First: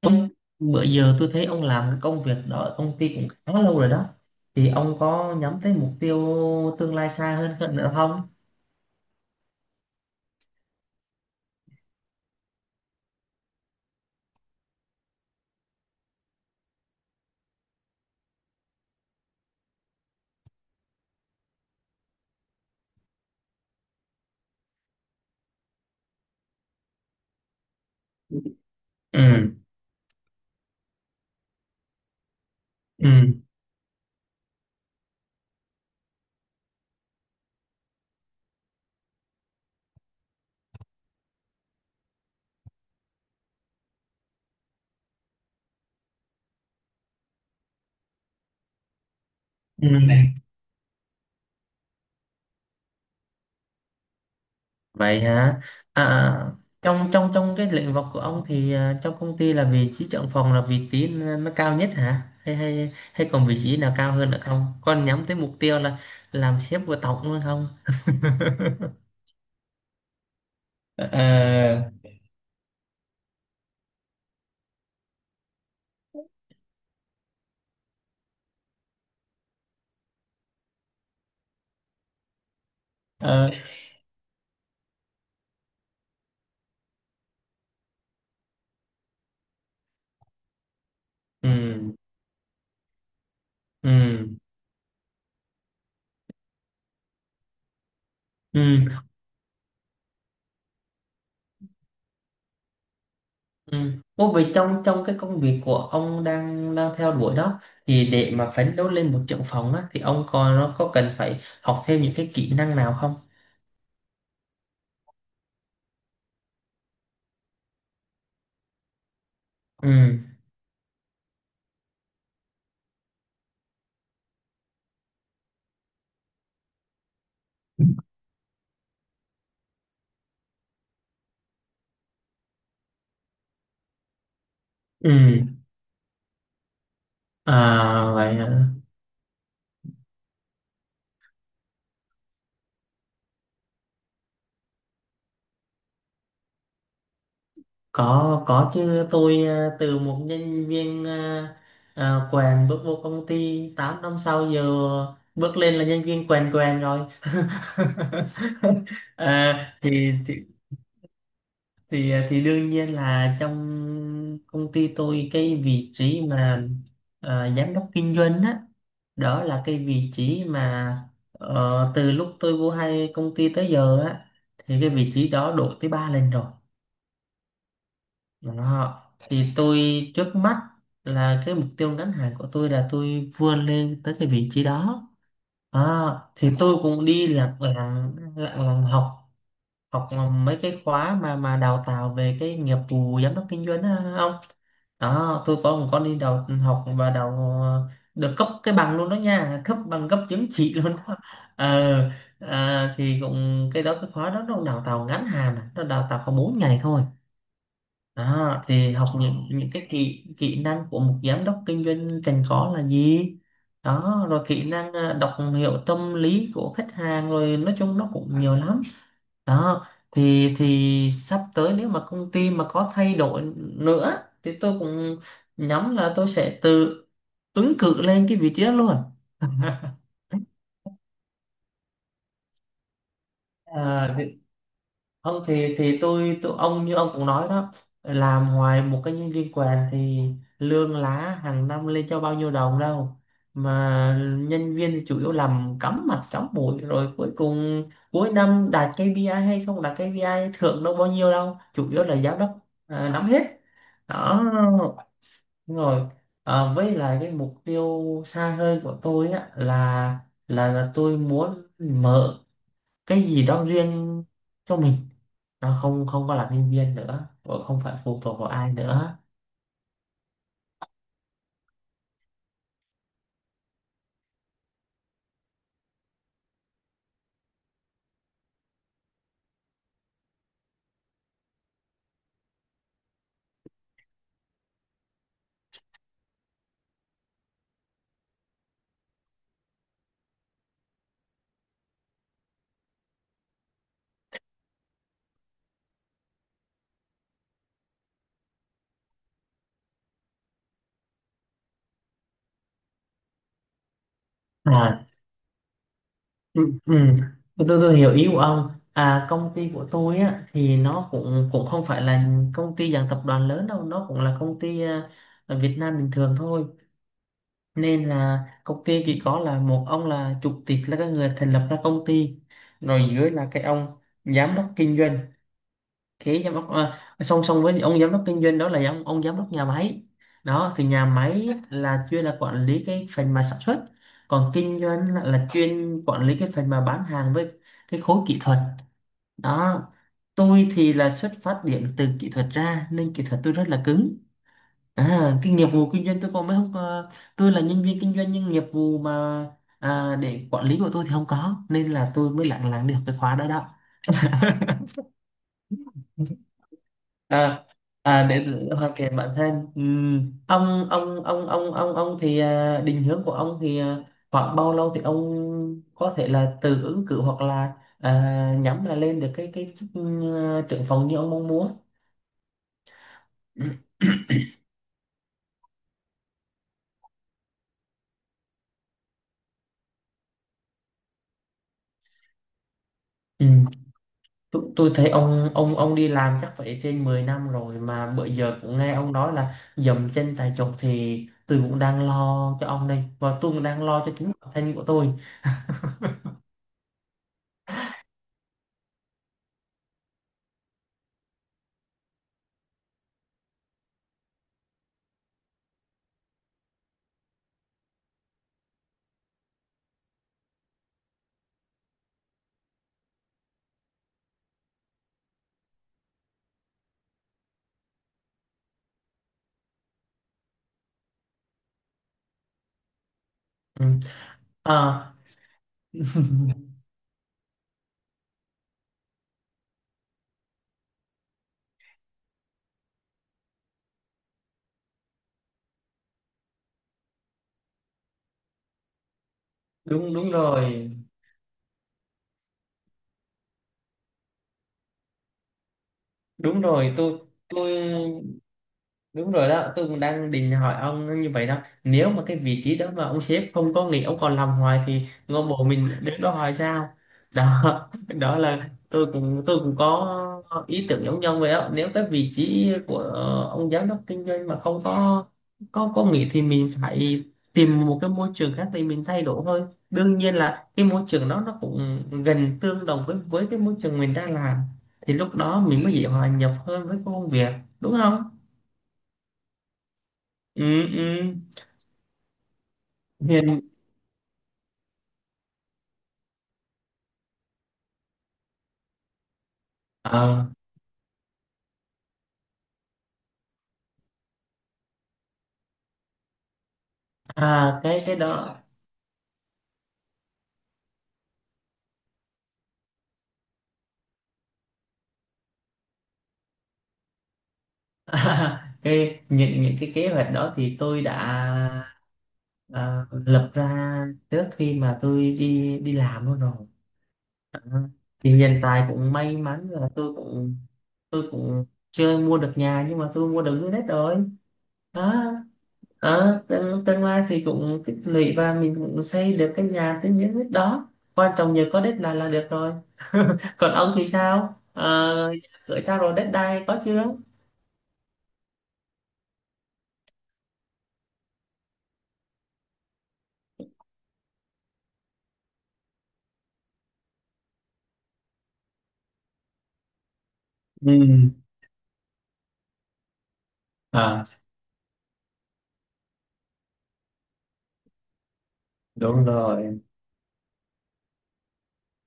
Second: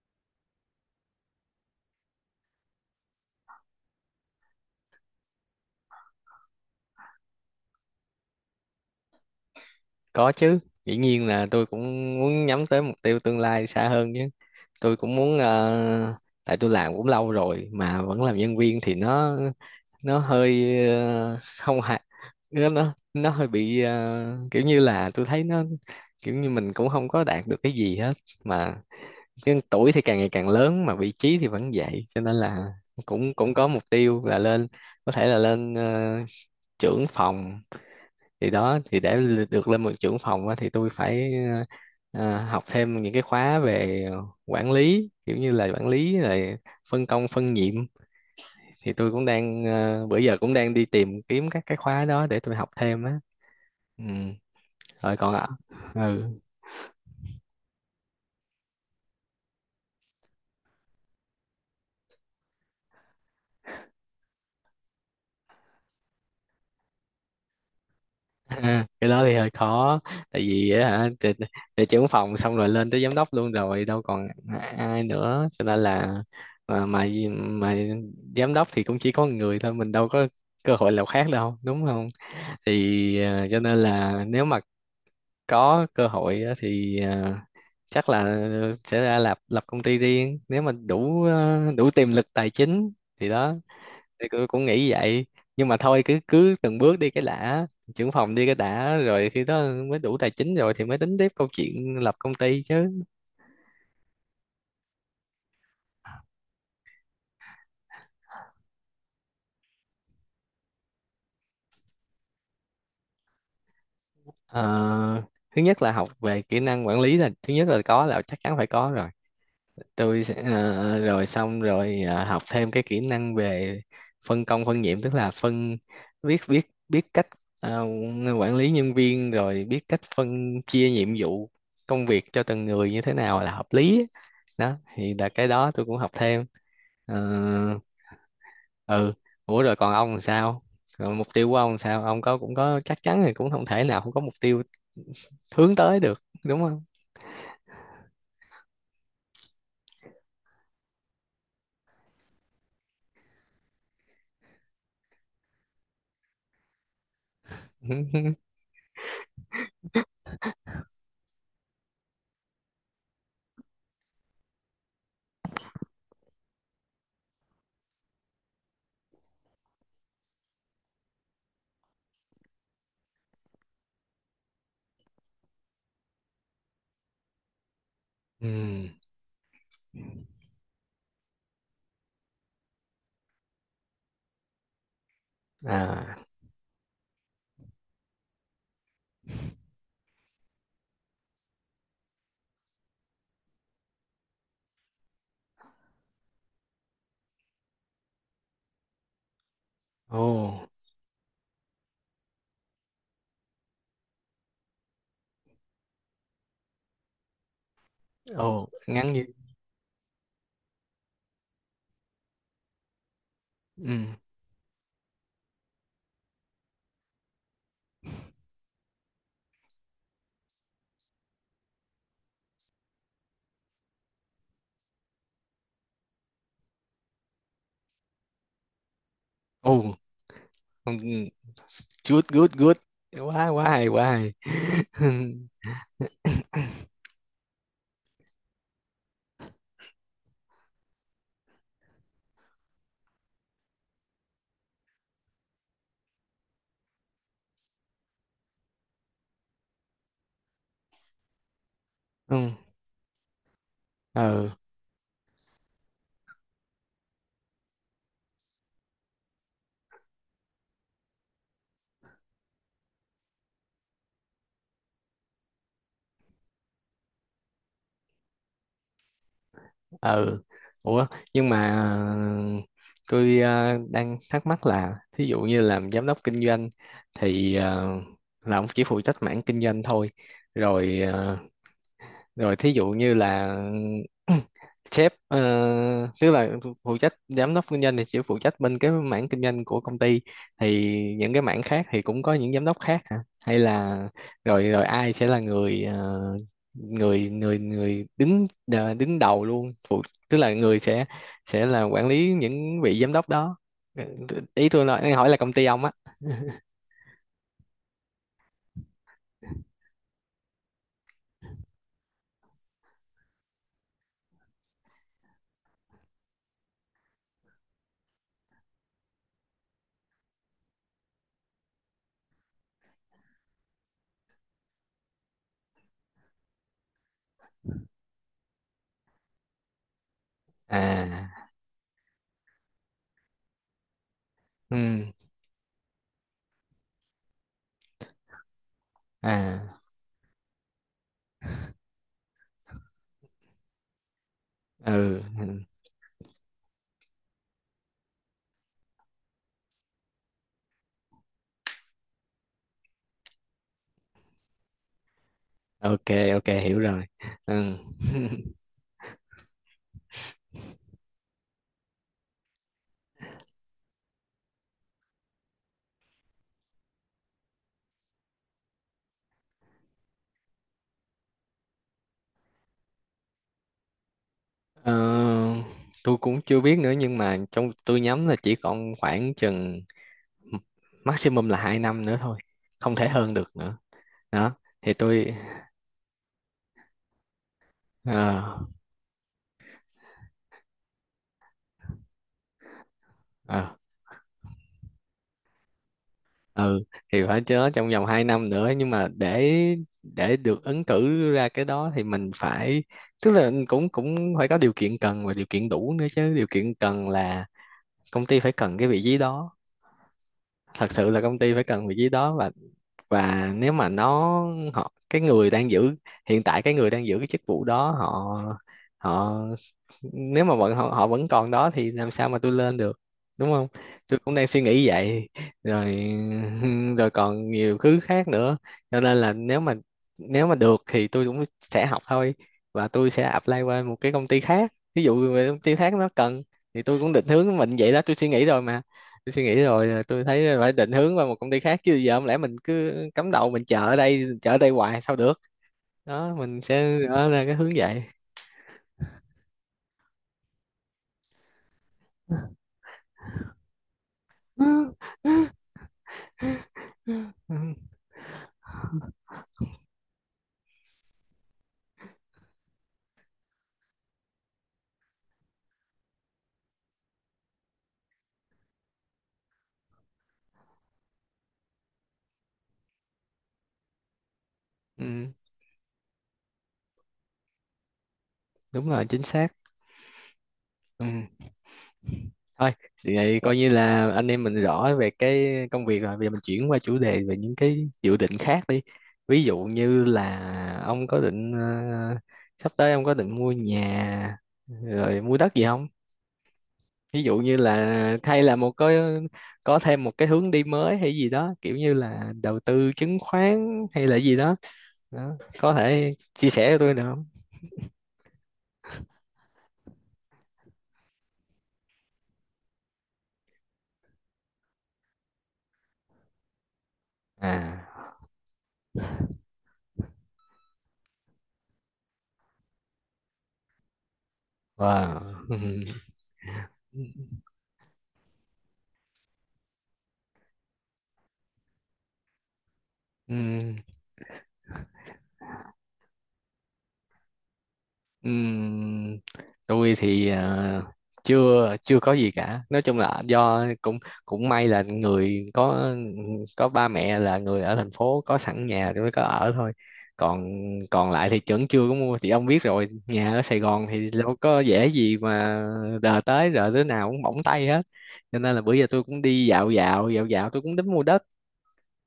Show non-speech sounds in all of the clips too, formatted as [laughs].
Ông- Bữa giờ tôi thấy ông làm cái công việc đó ở công ty cũng khá lâu rồi đó, thì ông có nhắm tới mục tiêu tương lai xa hơn hơn nữa không? Có chứ, dĩ nhiên là tôi cũng muốn nhắm tới mục tiêu tương lai xa hơn chứ. Tôi cũng muốn tại tôi làm cũng lâu rồi mà vẫn làm nhân viên thì nó hơi không hài, nó hơi bị kiểu như là tôi thấy nó kiểu như mình cũng không có đạt được cái gì hết mà, Ừ, nhưng tuổi thì càng ngày càng lớn mà vị trí thì vẫn vậy, cho nên là cũng ừ, cũng có mục tiêu là lên, có thể là lên trưởng phòng. Thì đó, thì được lên một trưởng phòng á, thì tôi phải học thêm những cái khóa về quản lý, kiểu như là quản lý rồi phân công phân nhiệm. Thì tôi cũng đang ừ. Bữa giờ cũng đang đi tìm kiếm các cái khóa đó để tôi học thêm á, ừ. Rồi Vậy còn ạ, hả? ừ. à, trong trong trong cái lĩnh vực của ông thì trong công ty là vị trí trưởng phòng là vị trí nó cao nhất hả, hay hay hay còn vị trí nào cao hơn nữa không, con nhắm tới mục tiêu là làm sếp của tổng luôn không? Ha, [laughs] cái đó thì hơi khó, tại vì á hả thì à, trưởng phòng xong rồi lên tới giám đốc luôn rồi đâu còn ai nữa cho nên là, mà mà, mà giám đốc thì cũng chỉ có một người thôi, mình đâu có cơ hội nào khác đâu, đúng không. Thì à, cho nên là nếu mà có cơ hội á, thì chắc là sẽ ra lập lập công ty riêng, nếu mà đủ đủ ừ, tiềm lực tài chính, thì đó. Thì ừ, tôi cũng nghĩ vậy, nhưng mà thôi cứ cứ từng bước đi cái đã, trưởng phòng đi cái ừ. đã rồi khi đó mới đủ tài chính rồi thì mới tính tiếp câu chuyện lập công ty chứ. Ừ. Ô, vậy trong trong cái công việc của ông đang đang theo đuổi đó, thì để mà phấn đấu lên một trưởng phòng á thì ông còn nó có cần phải học thêm những cái kỹ năng nào không? Ờ, thứ nhất là học về kỹ năng quản lý là thứ nhất, là có là chắc chắn phải có rồi. Ừ. Tôi sẽ rồi xong rồi học thêm cái kỹ năng về phân công phân nhiệm, tức là phân biết biết biết cách ờ, quản lý nhân viên, rồi biết cách phân chia nhiệm vụ công việc cho từng người như thế nào là hợp lý á. Đó Ừ. thì là cái đó tôi cũng học thêm. Ờ, À vậy hả? ừ, ủa rồi còn ông làm sao, rồi mục tiêu của ông làm sao, ông có cũng có chắc chắn thì cũng không thể nào không có mục tiêu hướng tới được, đúng không. Có chứ, tôi từ một nhân viên quèn bước vô công ty 8 năm sau giờ bước lên là nhân viên quèn quèn rồi. [laughs] [laughs] à, thì, thì thì đương nhiên là trong công ty tôi cái vị trí mà giám đốc kinh doanh á, đó là cái vị trí mà từ lúc tôi vô hay công ty tới giờ á, thì cái vị trí đó đổi tới ba lần rồi. ừ, Đó, thì tôi trước mắt là cái mục tiêu ngắn hạn của tôi là tôi vươn lên tới cái vị trí đó. à, Đó, thì tôi cũng đi lặng lặng lặng lặng học, học mấy cái khóa mà đào tạo về cái nghiệp vụ giám đốc kinh doanh á ông. Đó, tôi có một con đi đào học và đào ờ, được cấp cái bằng luôn đó nha, cấp bằng, cấp ồ. chứng chỉ [laughs] luôn đó. Ờ, thì cũng cái đó, cái khóa đó nó đào tạo ngắn hạn, nó đào tạo có 4 ngày thôi. Đó Ồ, thì học ngắn như, những cái kỹ kỹ năng của một giám đốc kinh doanh cần có là gì, ừ. đó rồi kỹ năng đọc hiểu tâm lý của khách hàng, rồi nói chung nó cũng nhiều lắm. Đó, thì sắp tới nếu mà công ty mà có thay đổi nữa thì tôi cũng nhắm là tôi sẽ tự ứng cử lên cái vị trí đó luôn. [laughs] Ồ, oh, good, good, good. Quá, quá hay, quá à, hay. Không [laughs] thì tôi ông, như ông cũng nói đó, làm hoài một cái nhân viên quèn thì lương lá hàng năm lên cho bao nhiêu đồng đâu mà, nhân viên thì chủ yếu làm cắm mặt cắm mũi rồi cuối cùng cuối năm đạt KPI hay không đạt KPI, thưởng đâu bao nhiêu đâu, chủ yếu là Ừ, giám đốc nắm hết đó. ờ, Đúng rồi, với lại cái mục tiêu xa hơn của tôi á là tôi muốn mở cái gì đó riêng cho mình, nó không không có làm nhân viên nữa và không phải phụ thuộc vào ai nữa. ờ. Ủa, nhưng mà tôi đang thắc mắc là thí dụ như làm giám đốc kinh doanh thì là ông chỉ phụ trách mảng kinh doanh thôi. Rồi rồi thí dụ như là [clears throat] sếp, tức là phụ trách giám đốc kinh doanh thì chỉ phụ trách bên cái mảng kinh doanh của công ty, thì những cái mảng khác thì cũng có những giám đốc khác hả, hay là rồi rồi ai sẽ là người người đứng đứng đầu luôn phụ, tức là người sẽ là quản lý những vị giám đốc đó. Ừ, ý tôi À, nói hỏi là công ty ông á. ừ, ừ. Tôi hiểu ý của ông. À công ty của tôi á thì nó cũng cũng không phải là công ty dạng tập đoàn lớn đâu, nó cũng là công ty ở Việt Nam bình thường thôi, nên là công ty chỉ có là một ông là chủ tịch là cái người thành lập ra công ty, rồi dưới là cái ông giám đốc kinh doanh. Thế giám đốc song song với ông giám đốc kinh doanh đó là ông giám đốc nhà máy. Đó thì nhà À, máy là chuyên là quản lý cái phần mà sản xuất, còn ừ, kinh doanh là chuyên quản lý cái phần mà bán hàng với cái khối kỹ thuật à, đó. Tôi thì là xuất phát điểm từ kỹ thuật ra nên kỹ thuật tôi rất là cứng, ừ, cái ừ, nghiệp vụ kinh doanh tôi còn mới không có, tôi là nhân viên kinh doanh nhưng nghiệp vụ mà để quản lý của tôi thì không có, nên là tôi mới lặng lặng được cái khóa đó đó. ok, ok, hiểu rồi, à ừ. Để [laughs] hoàn thiện bản thân. Ông thì định hướng của ông thì khoảng bao lâu thì ông có thể là tự ứng cử hoặc là nhắm là lên được cái chức trưởng phòng như ông mong muốn? [clears throat] Ờ, tôi cũng chưa biết nữa nhưng mà trong tôi nhắm là chỉ còn khoảng chừng maximum là 2 năm nữa thôi, không thể hơn Ừ. được nữa, đó. Tôi Thì thấy tôi ông đi làm chắc phải trên 10 năm rồi mà bữa ờ giờ cũng nghe ông nói là dậm chân tại chỗ, thì tôi cũng đang lo cho ông đây, và tôi cũng ờ, đang lo cho chính bản thân của tôi. ừ thì phải chớ, trong vòng 2 năm nữa, nhưng mà để được ứng cử ra cái đó thì mình phải, tức là cũng cũng phải có điều kiện cần và điều kiện đủ nữa chứ. Điều kiện cần là công ty phải cần cái vị trí đó, thật sự là công ty phải cần vị trí đó, và nếu mà nó, họ cái người đang giữ, hiện tại cái người đang giữ cái chức vụ đó họ, họ, nếu mà vẫn họ vẫn còn đó thì làm sao mà tôi lên được, đúng không. Ừ. Tôi cũng đang suy nghĩ À, vậy, rồi. [laughs] [laughs] Rồi còn nhiều thứ khác nữa, cho nên là nếu mà, nếu mà được thì tôi cũng sẽ học thôi, và tôi sẽ apply qua một cái công ty khác, ví dụ về công ty khác nó cần, thì tôi cũng định hướng mình vậy đó. Tôi suy nghĩ rồi mà, tôi suy nghĩ rồi à, đúng, tôi đúng thấy phải rồi. định hướng vào một công ty khác chứ giờ không lẽ mình cứ cắm đầu mình chờ ở đây, chờ ở đây hoài sao được. Đó, mình Đúng rồi, sẽ tôi ở ra cái hướng tôi vậy. đúng rồi đó, tôi cũng đang định hỏi ông như vậy đó. Nếu mà cái vị trí đó mà ông sếp không có nghỉ, ông còn làm hoài thì ngôi mộ [laughs] mình đứng đó hoài sao? Đó, Ừ, [laughs] đó là tôi cũng có ý tưởng giống nhau vậy đó, nếu cái vị trí của ông giám đốc kinh doanh mà không có có nghỉ thì mình phải tìm một cái môi trường khác để mình thay đổi thôi. Đương nhiên là cái môi trường đó nó cũng gần tương đồng với cái môi trường mình đang làm, thì ừ, lúc đó mình mới dễ hòa nhập hơn với công việc, đúng không? đúng rồi, chính xác, Ừ, ừ. ừ. Thôi thì vậy, coi Hiền. như là anh em mình rõ về cái công việc rồi, bây giờ mình chuyển qua chủ đề về những cái dự định khác đi. Ví dụ như là Ờ, ông có định sắp tới ông có định mua nhà rồi mua đất gì không, ví dụ như là, cái hay là đó, một cái, có thêm một cái hướng đi mới hay gì đó, kiểu như là đầu tư chứng khoán hay là gì đó, đó. Có thể chia sẻ cho tôi được không. [laughs] cái những cái kế hoạch đó thì tôi đã lập ra trước khi mà tôi đi đi làm luôn rồi. Đó, À, thì hiện tại cũng may mắn là tôi cũng chưa mua được nhà nhưng mà tôi mua được dưới đất rồi. wow. Đó. [laughs] Ờ, Ừ. tương lai thì cũng tích lũy và mình cũng xây được cái nhà tới những đất đó, quan trọng nhờ có đất là được rồi. Ừ. [laughs] Còn ông thì sao, gửi sao rồi, đất đai có chưa? Ừm, tôi thì à, chưa chưa có gì cả, nói chung là do cũng cũng may là người có ba mẹ là người ở thành phố có sẵn nhà tôi mới có ở thôi, còn còn Ừ. lại thì vẫn chưa có mua. Thì ông biết rồi, nhà ở Sài Gòn thì À, đâu có dễ gì mà đờ tới, rồi đứa nào cũng bỏng tay hết, cho nên là bữa giờ tôi cũng đúng đi dạo rồi. dạo dạo dạo tôi cũng đến mua đất.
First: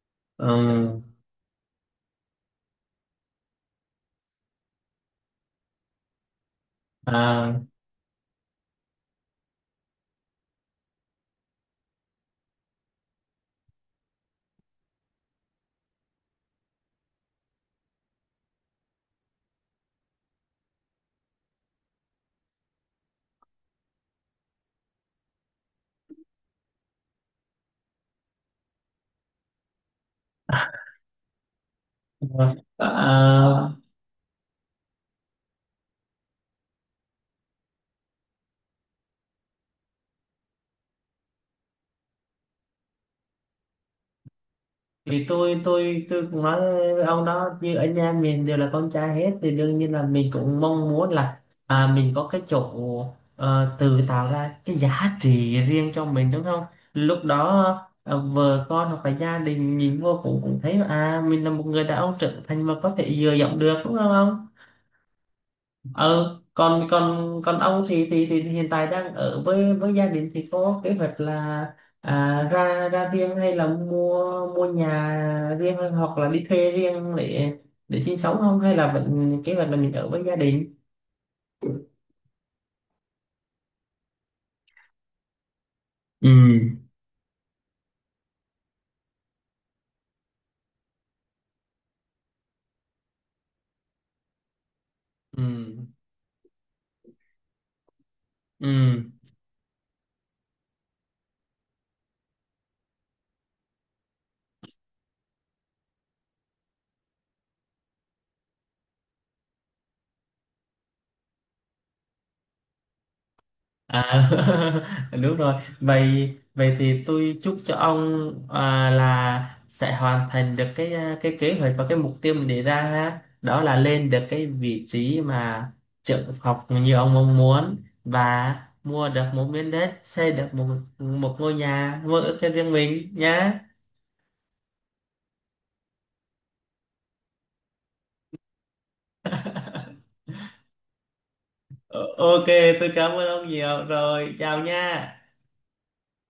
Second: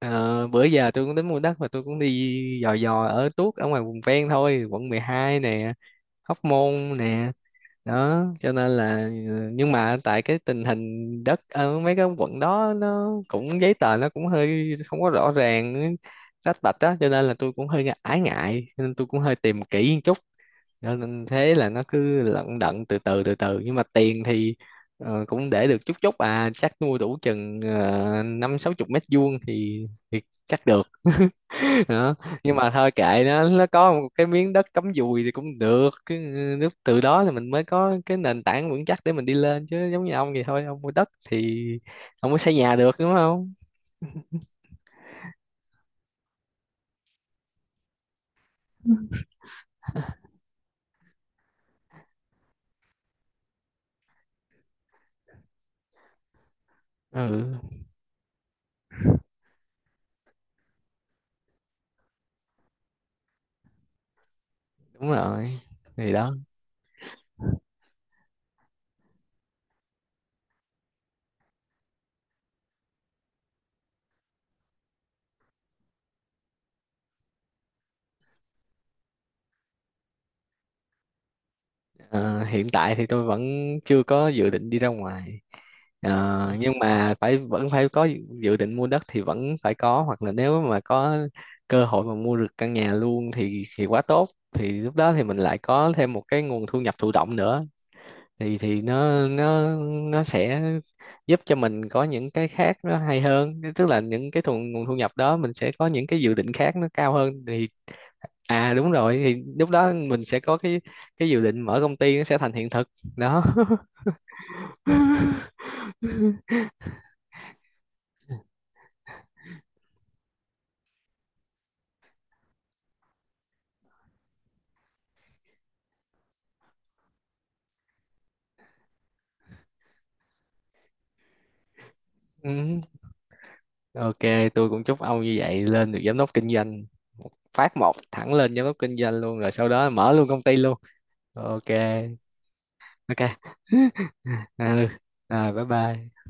Ờ, bữa giờ Ừ. tôi cũng tính mua đất mà tôi cũng đi dò dò ở tuốt ở ngoài vùng ven thôi, quận 12 nè, Hóc Môn nè, À, đó. Cho nên là nhưng mà tại cái tình hình đất ở mấy cái quận đó nó cũng giấy tờ nó cũng hơi không có rõ ràng, rách bạch á, cho nên là tôi cũng hơi ái ngại, cho nên tôi cũng hơi tìm kỹ một chút. Cho nên thế là nó cứ lận đận từ từ, nhưng mà tiền thì cũng để được chút chút à, chắc nuôi đủ chừng năm sáu chục mét vuông thì chắc được. [laughs] Đó. Nhưng [laughs] mà thôi kệ nó à, có một cái miếng đất cắm dùi thì cũng được, cái nước từ đó thì mình mới có cái nền tảng vững chắc để mình đi lên chứ, giống như ông vậy thôi, ông mua đất thì ông mới xây nhà được, đúng không. thì tôi cũng nói với ông đó, như ở nhà mình đều là con trai hết thì đương nhiên là mình cũng mong muốn là mình có cái chỗ tự tạo ra cái giá trị riêng cho mình đúng không, lúc đó Ừ, vợ con hoặc là gia đình nhìn vô cũng cũng thấy à mình là một người đàn ông trưởng thành mà có thể dựa dẫm được, đúng không ông? đúng rồi, thì đó. Ờ, còn còn còn ông thì, hiện tại đang ở với gia đình thì có kế hoạch là à, ra ra riêng, hay là mua mua nhà riêng, hoặc là đi thuê riêng để sinh sống không, hay là vẫn kế hoạch là mình ở với gia đình? Ờ, hiện tại thì tôi vẫn chưa có dự định đi ra ngoài, Ờ, nhưng Ừ, mà phải vẫn phải có dự định mua đất thì vẫn phải có, hoặc là nếu mà có cơ hội mà mua được căn nhà luôn thì quá tốt, thì lúc đó thì mình ừ, lại có thêm một cái nguồn thu nhập thụ động nữa, thì ừ. nó nó sẽ giúp cho mình có những cái khác nó hay hơn, tức là những cái thu, nguồn thu nhập đó mình sẽ có những cái dự định khác nó cao hơn thì, à đúng rồi, thì lúc đó mình sẽ có cái dự định mở công ty nó sẽ thành hiện thực, đó. À, [laughs] đúng [laughs] rồi. Vậy Vậy thì tôi chúc cho ông là sẽ hoàn thành được cái kế hoạch và cái mục tiêu mình đề ra ha. Đó là lên được cái vị trí mà trợ học như ông mong muốn, và mua được một miếng đất, xây được một một ngôi nhà, mua ở cho riêng Ừ. mình nhá. Ok, tôi cũng chúc ông như vậy, lên được giám đốc kinh doanh. Phát một thẳng lên giám đốc kinh doanh luôn rồi sau đó mở luôn công ty luôn. Ok, Ờ, ok, tôi cảm ok. ơn ông nhiều [laughs] rồi. Chào Ừ, nha. Bye bye.